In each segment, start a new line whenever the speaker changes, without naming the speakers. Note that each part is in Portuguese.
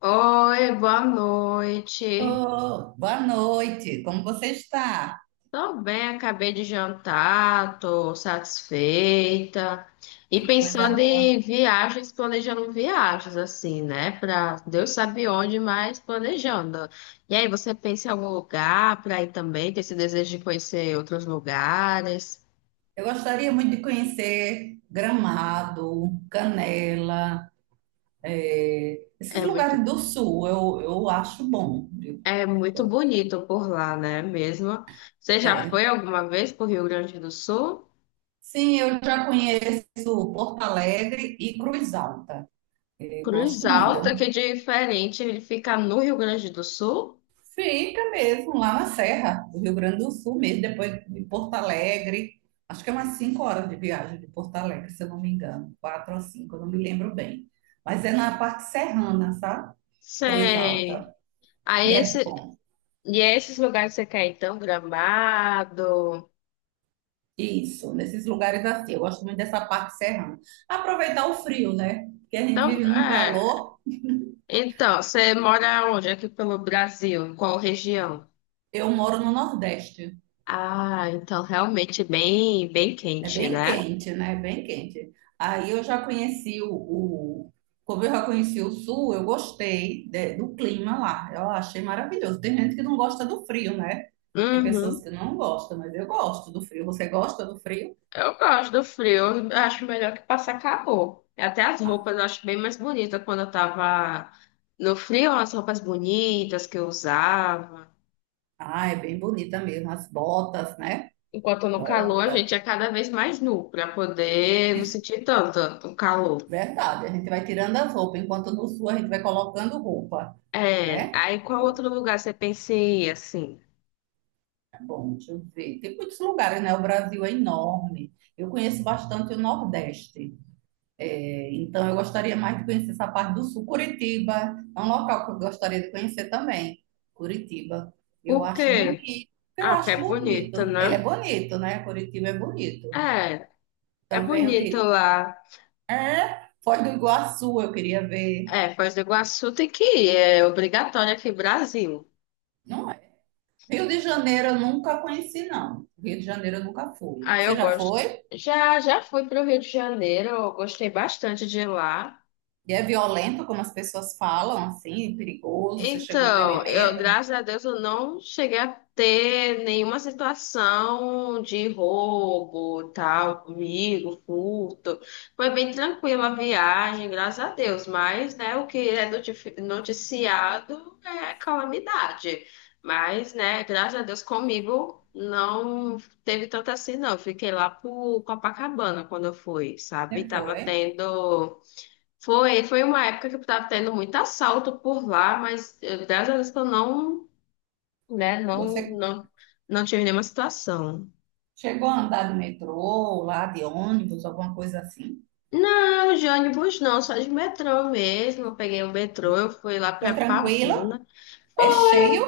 Oi, boa noite.
Oh, boa noite, como você está?
Tô bem, acabei de jantar, tô satisfeita. E
Que coisa
pensando
boa.
em viagens, planejando viagens, assim, né? Pra Deus sabe onde, mas planejando. E aí, você pensa em algum lugar pra ir também? Tem esse desejo de conhecer outros lugares?
Eu gostaria muito de conhecer Gramado, Canela, esses
É muito,
lugares do sul, eu acho bom, viu?
é muito bonito por lá, né? Mesmo. Você já foi
É.
alguma vez pro Rio Grande do Sul?
Sim, eu já conheço Porto Alegre e Cruz Alta. Eu
Cruz
gosto muito. É
Alta, que é
um...
diferente, ele fica no Rio Grande do Sul?
Fica mesmo, lá na Serra do Rio Grande do Sul mesmo, depois de Porto Alegre. Acho que é umas 5 horas de viagem de Porto Alegre, se eu não me engano. Quatro ou cinco, eu não me lembro bem. Mas é na parte serrana, sabe? Cruz
Sei.
Alta. E
Aí
é
esse,
bom.
e é esses lugares que você quer, então, Gramado.
Isso, nesses lugares assim. Eu gosto muito dessa parte serrana. Aproveitar o frio, né? Porque a gente
Então,
vive num
é.
calor.
Então, você mora onde? Aqui pelo Brasil, em qual região?
Eu moro no Nordeste.
Ah, então realmente bem, bem
É
quente,
bem
né?
quente, né? É bem quente. Aí eu já conheci como eu já conheci o sul, eu gostei do clima lá. Eu achei maravilhoso. Tem gente que não gosta do frio, né? Tem pessoas
Uhum.
que não gostam, mas eu gosto do frio. Você gosta do frio?
Eu gosto do frio, eu acho melhor que passar calor. Até as roupas eu acho bem mais bonita quando eu tava no frio, as roupas bonitas que eu usava.
Ah, é bem bonita mesmo. As botas, né?
Enquanto no calor, a
Bota.
gente é cada vez mais nu para poder não sentir tanto o calor.
Verdade. A gente vai tirando as roupas, enquanto no sul a gente vai colocando roupa,
É,
né?
aí qual outro lugar você pensa em ir, assim?
Tá bom, deixa eu ver. Tem muitos lugares, né? O Brasil é enorme. Eu conheço bastante o Nordeste. Então, eu gostaria mais de conhecer essa parte do sul. Curitiba é um local que eu gostaria de conhecer também. Curitiba. Eu
Por
acho
quê?
bonito. Eu
Ah, porque
acho
é bonito,
bonito. Ele é
né?
bonito, né? Curitiba é bonito.
É, é
Também eu
bonito
queria.
lá.
É, Foz do Iguaçu eu queria ver.
É, Foz do Iguaçu tem que ir, é obrigatório aqui no Brasil.
Não é? Rio de Janeiro eu nunca conheci, não. Rio de Janeiro eu nunca fui.
Ah,
Você
eu
já
gosto.
foi?
Já, já fui para o Rio de Janeiro, eu gostei bastante de lá.
E é violento, como as pessoas falam, assim, perigoso. Você chegou,
Então,
teve
eu,
medo?
graças a Deus, eu não cheguei a ter nenhuma situação de roubo, tal, comigo, furto. Foi bem tranquila a viagem, graças a Deus. Mas, né, o que é noticiado é calamidade. Mas, né, graças a Deus, comigo não teve tanto assim, não. Eu fiquei lá pro Copacabana quando eu fui, sabe?
Você
Tava
foi?
tendo. Foi, foi uma época que eu tava tendo muito assalto por lá, mas graças a Deus que eu não, né, não,
Você
não, não tive nenhuma situação.
chegou a andar de metrô, lá de ônibus, alguma coisa assim.
Não, de ônibus não, só de metrô mesmo. Eu peguei um metrô, eu fui lá
Foi
pra
tranquila?
Pavuna.
É cheio?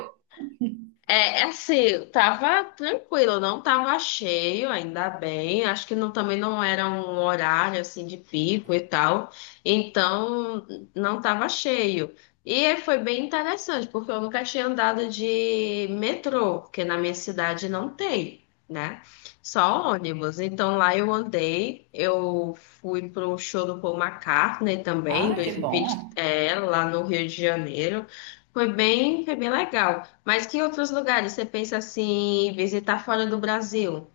É, é assim, tava tranquilo, não tava cheio, ainda bem. Acho que não, também não era um horário assim de pico e tal. Então, não tava cheio. E foi bem interessante, porque eu nunca tinha andado de metrô, porque na minha cidade não tem, né? Só ônibus. Então lá eu andei, eu fui pro show do Paul McCartney também,
Ah, que
2020,
bom.
é, lá no Rio de Janeiro. Foi bem legal. Mas que outros lugares você pensa assim, em visitar fora do Brasil?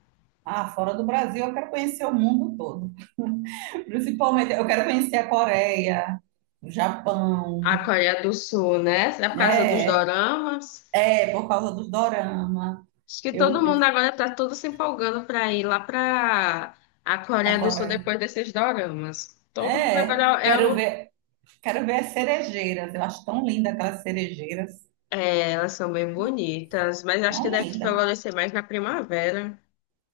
Ah, fora do Brasil, eu quero conhecer o mundo todo. Principalmente, eu quero conhecer a Coreia, o Japão,
A Coreia do Sul, né? Será por causa dos
né?
doramas?
É, por causa dos dorama.
Acho que todo
Eu,
mundo agora tá todo se empolgando para ir lá para a
a
Coreia do Sul
Coreia.
depois desses doramas. Todo mundo
É,
agora é, o-
quero ver as cerejeiras. Eu acho tão linda aquelas cerejeiras.
É, elas são bem bonitas, mas acho que
Tão
deve
linda.
florescer mais na primavera.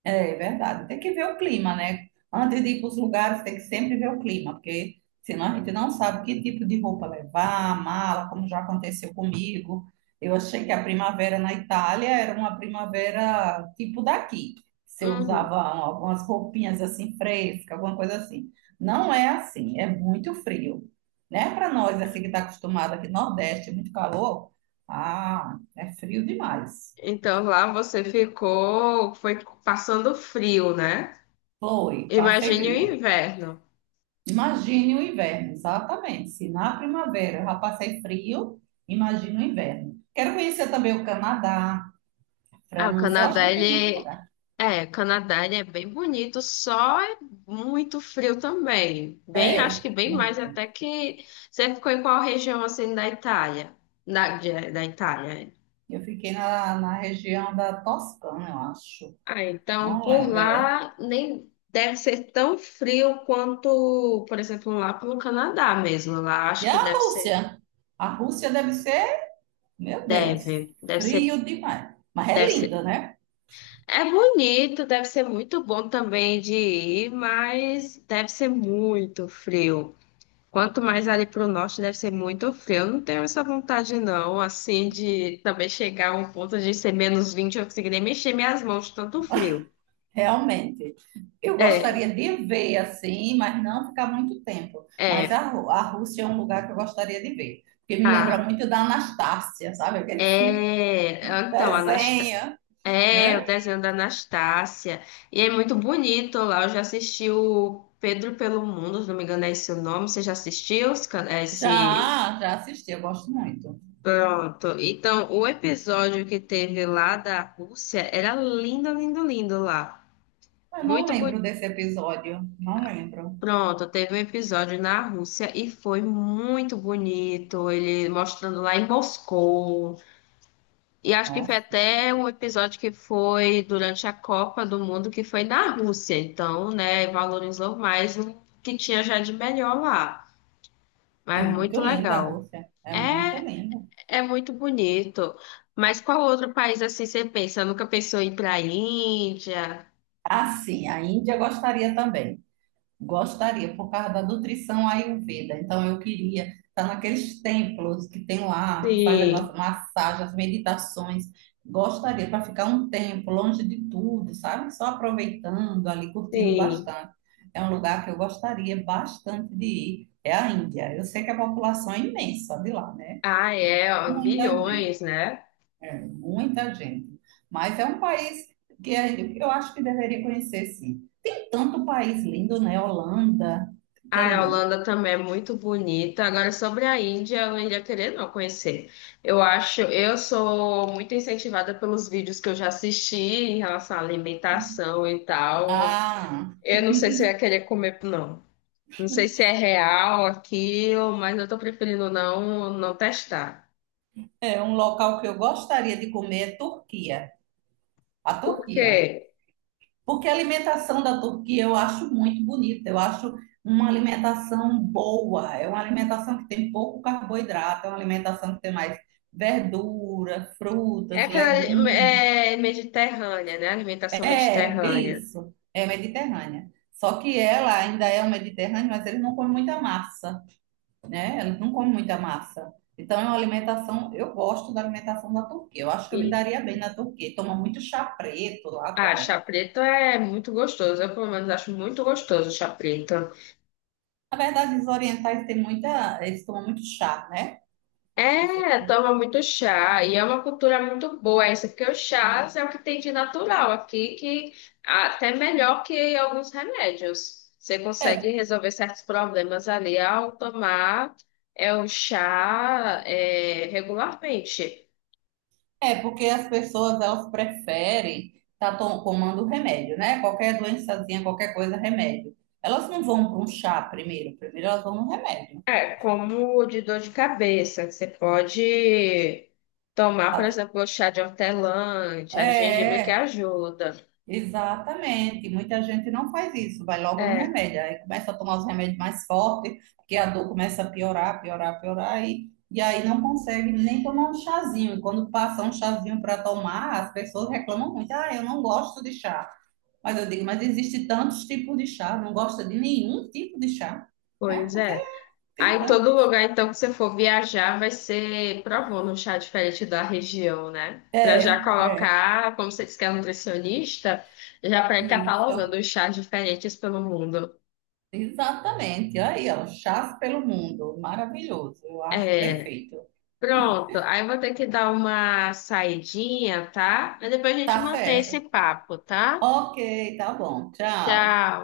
É verdade, tem que ver o clima, né? Antes de ir para os lugares, tem que sempre ver o clima, porque senão a gente não sabe que tipo de roupa levar, mala, como já aconteceu comigo. Eu achei que a primavera na Itália era uma primavera tipo daqui. Você
Uhum.
usava algumas roupinhas assim frescas, alguma coisa assim. Não é assim, é muito frio, né? Para nós, assim que está acostumado aqui no Nordeste, muito calor, ah, é frio demais.
Então lá você ficou, foi passando frio, né?
Foi, passei
Imagine o
frio.
inverno.
Imagine o inverno, exatamente. Se na primavera eu já passei frio, imagine o inverno. Quero conhecer também o Canadá,
Ah, o
França, eu acho
Canadá,
que tem muito
ele,
lugar.
é, Canadá ele é bem bonito, só é muito frio também. Bem, acho que
É,
bem mais
muito.
até que você ficou em qual região assim da Itália? Da Itália. É.
Eu fiquei na região da Toscana, eu acho.
Ah, então
Não
por
lembro, é.
lá nem deve ser tão frio quanto, por exemplo, lá pelo Canadá mesmo. Lá
E
acho que
a
deve ser,
Rússia? A Rússia deve ser, meu Deus,
deve ser,
frio demais. Mas é
deve ser.
linda, né?
É bonito, deve ser muito bom também de ir, mas deve ser muito frio. Quanto mais ali para o norte deve ser muito frio. Eu não tenho essa vontade, não, assim, de também chegar a um ponto de ser -20 eu conseguir nem mexer minhas mãos, de tanto frio.
Realmente, eu
É,
gostaria de ver assim, mas não ficar muito tempo. Mas
é,
a a Rússia é um lugar que eu gostaria de ver, porque me lembra
ah,
muito da Anastácia, sabe? Aquele filme,
é. Então, Anasta...
desenho,
é o
né?
desenho da Anastácia. E é muito bonito lá. Eu já assisti o Pedro pelo Mundo, se não me engano, é esse o nome. Você já assistiu esse?
Já, já assisti, eu gosto muito.
Pronto. Então, o episódio que teve lá da Rússia era lindo, lindo, lindo lá.
Mas não
Muito
lembro
bonito.
desse episódio, não lembro.
Pronto, teve um episódio na Rússia e foi muito bonito. Ele mostrando lá em Moscou. E acho que foi
Nossa,
até um episódio que foi durante a Copa do Mundo, que foi na Rússia. Então, né, valorizou mais o que tinha já de melhor lá.
é
Mas
muito
muito
linda a
legal.
Rússia, é muito
É,
linda.
é muito bonito. Mas qual outro país assim você pensa? Nunca pensou em ir para a Índia?
Ah, sim, a Índia eu gostaria também. Gostaria, por causa da nutrição Ayurveda. Então, eu queria estar naqueles templos que tem lá, que faz
Sim,
aquelas massagens, as meditações. Gostaria para ficar um tempo longe de tudo, sabe? Só aproveitando ali, curtindo
sim.
bastante. É um lugar que eu gostaria bastante de ir. É a Índia. Eu sei que a população é imensa de lá, né?
Ah,
É
é, ó,
muita gente.
bilhões, né?
É, muita gente. Mas é um país que é- eu acho que deveria conhecer, sim. Tem tanto país lindo, né? Holanda, que
Ah,
é
a
lindo.
Holanda também é muito bonita. Agora, sobre a Índia, eu não iria querer não conhecer. Eu acho, eu sou muito incentivada pelos vídeos que eu já assisti em relação à alimentação e tal.
Ah,
Eu não sei se eu ia querer comer, não. Não sei se é real aquilo, mas eu tô preferindo não, não testar.
é um local que eu gostaria de comer é Turquia. A
Por quê?
Turquia. Porque a alimentação da Turquia eu acho muito bonita. Eu acho uma alimentação boa. É uma alimentação que tem pouco carboidrato. É uma alimentação que tem mais verdura,
É
frutas,
aquela
legumes.
é mediterrânea, né? Alimentação
É,
mediterrânea.
isso. É mediterrânea. Só que ela ainda é um mediterrâneo, mas eles não comem muita massa, né? Eles não comem muita massa. Então é uma alimentação, eu gosto da alimentação da Turquia. Eu acho que eu me
E,
daria bem na Turquia. Toma muito chá preto lá
ah, chá
também.
preto é muito gostoso. Eu, pelo menos, acho muito gostoso chá preto.
Na verdade, os orientais têm muita, eles tomam muito chá, né? Você...
É, toma muito chá e é uma cultura muito boa essa, porque o chá é o que tem de natural aqui, que até melhor que alguns remédios. Você consegue
É,
resolver certos problemas ali ao tomar é o chá é, regularmente.
é porque as pessoas elas preferem estar tomando remédio, né? Qualquer doençazinha, qualquer coisa, remédio. Elas não vão para um chá primeiro, primeiro elas vão no remédio.
É, como de dor de cabeça, que você pode tomar, por exemplo, o chá de hortelã, chá de gengibre que
É,
ajuda.
exatamente. Muita gente não faz isso, vai logo no
É,
remédio. Aí começa a tomar os remédios mais fortes, porque a dor começa a piorar, piorar, piorar, e aí não consegue nem tomar um chazinho. E quando passa um chazinho para tomar, as pessoas reclamam muito. Ah, eu não gosto de chá. Mas eu digo, mas existe tantos tipos de chá, não gosta de nenhum tipo de chá, né?
pois
Porque
é.
tem
Aí todo
tantos.
lugar, então, que você for viajar vai ser provando um chá diferente da região, né? Pra já
É, é.
colocar, como você disse que é nutricionista, já para ir
Isso.
catalogando os chás diferentes pelo mundo.
Exatamente. Aí, ó, chás pelo mundo. Maravilhoso. Eu acho
É,
perfeito.
pronto. Aí eu vou ter que dar uma saidinha, tá? Mas depois a gente
Tá
mantém esse
certo.
papo, tá?
Ok, tá bom. Tchau.
Tchau.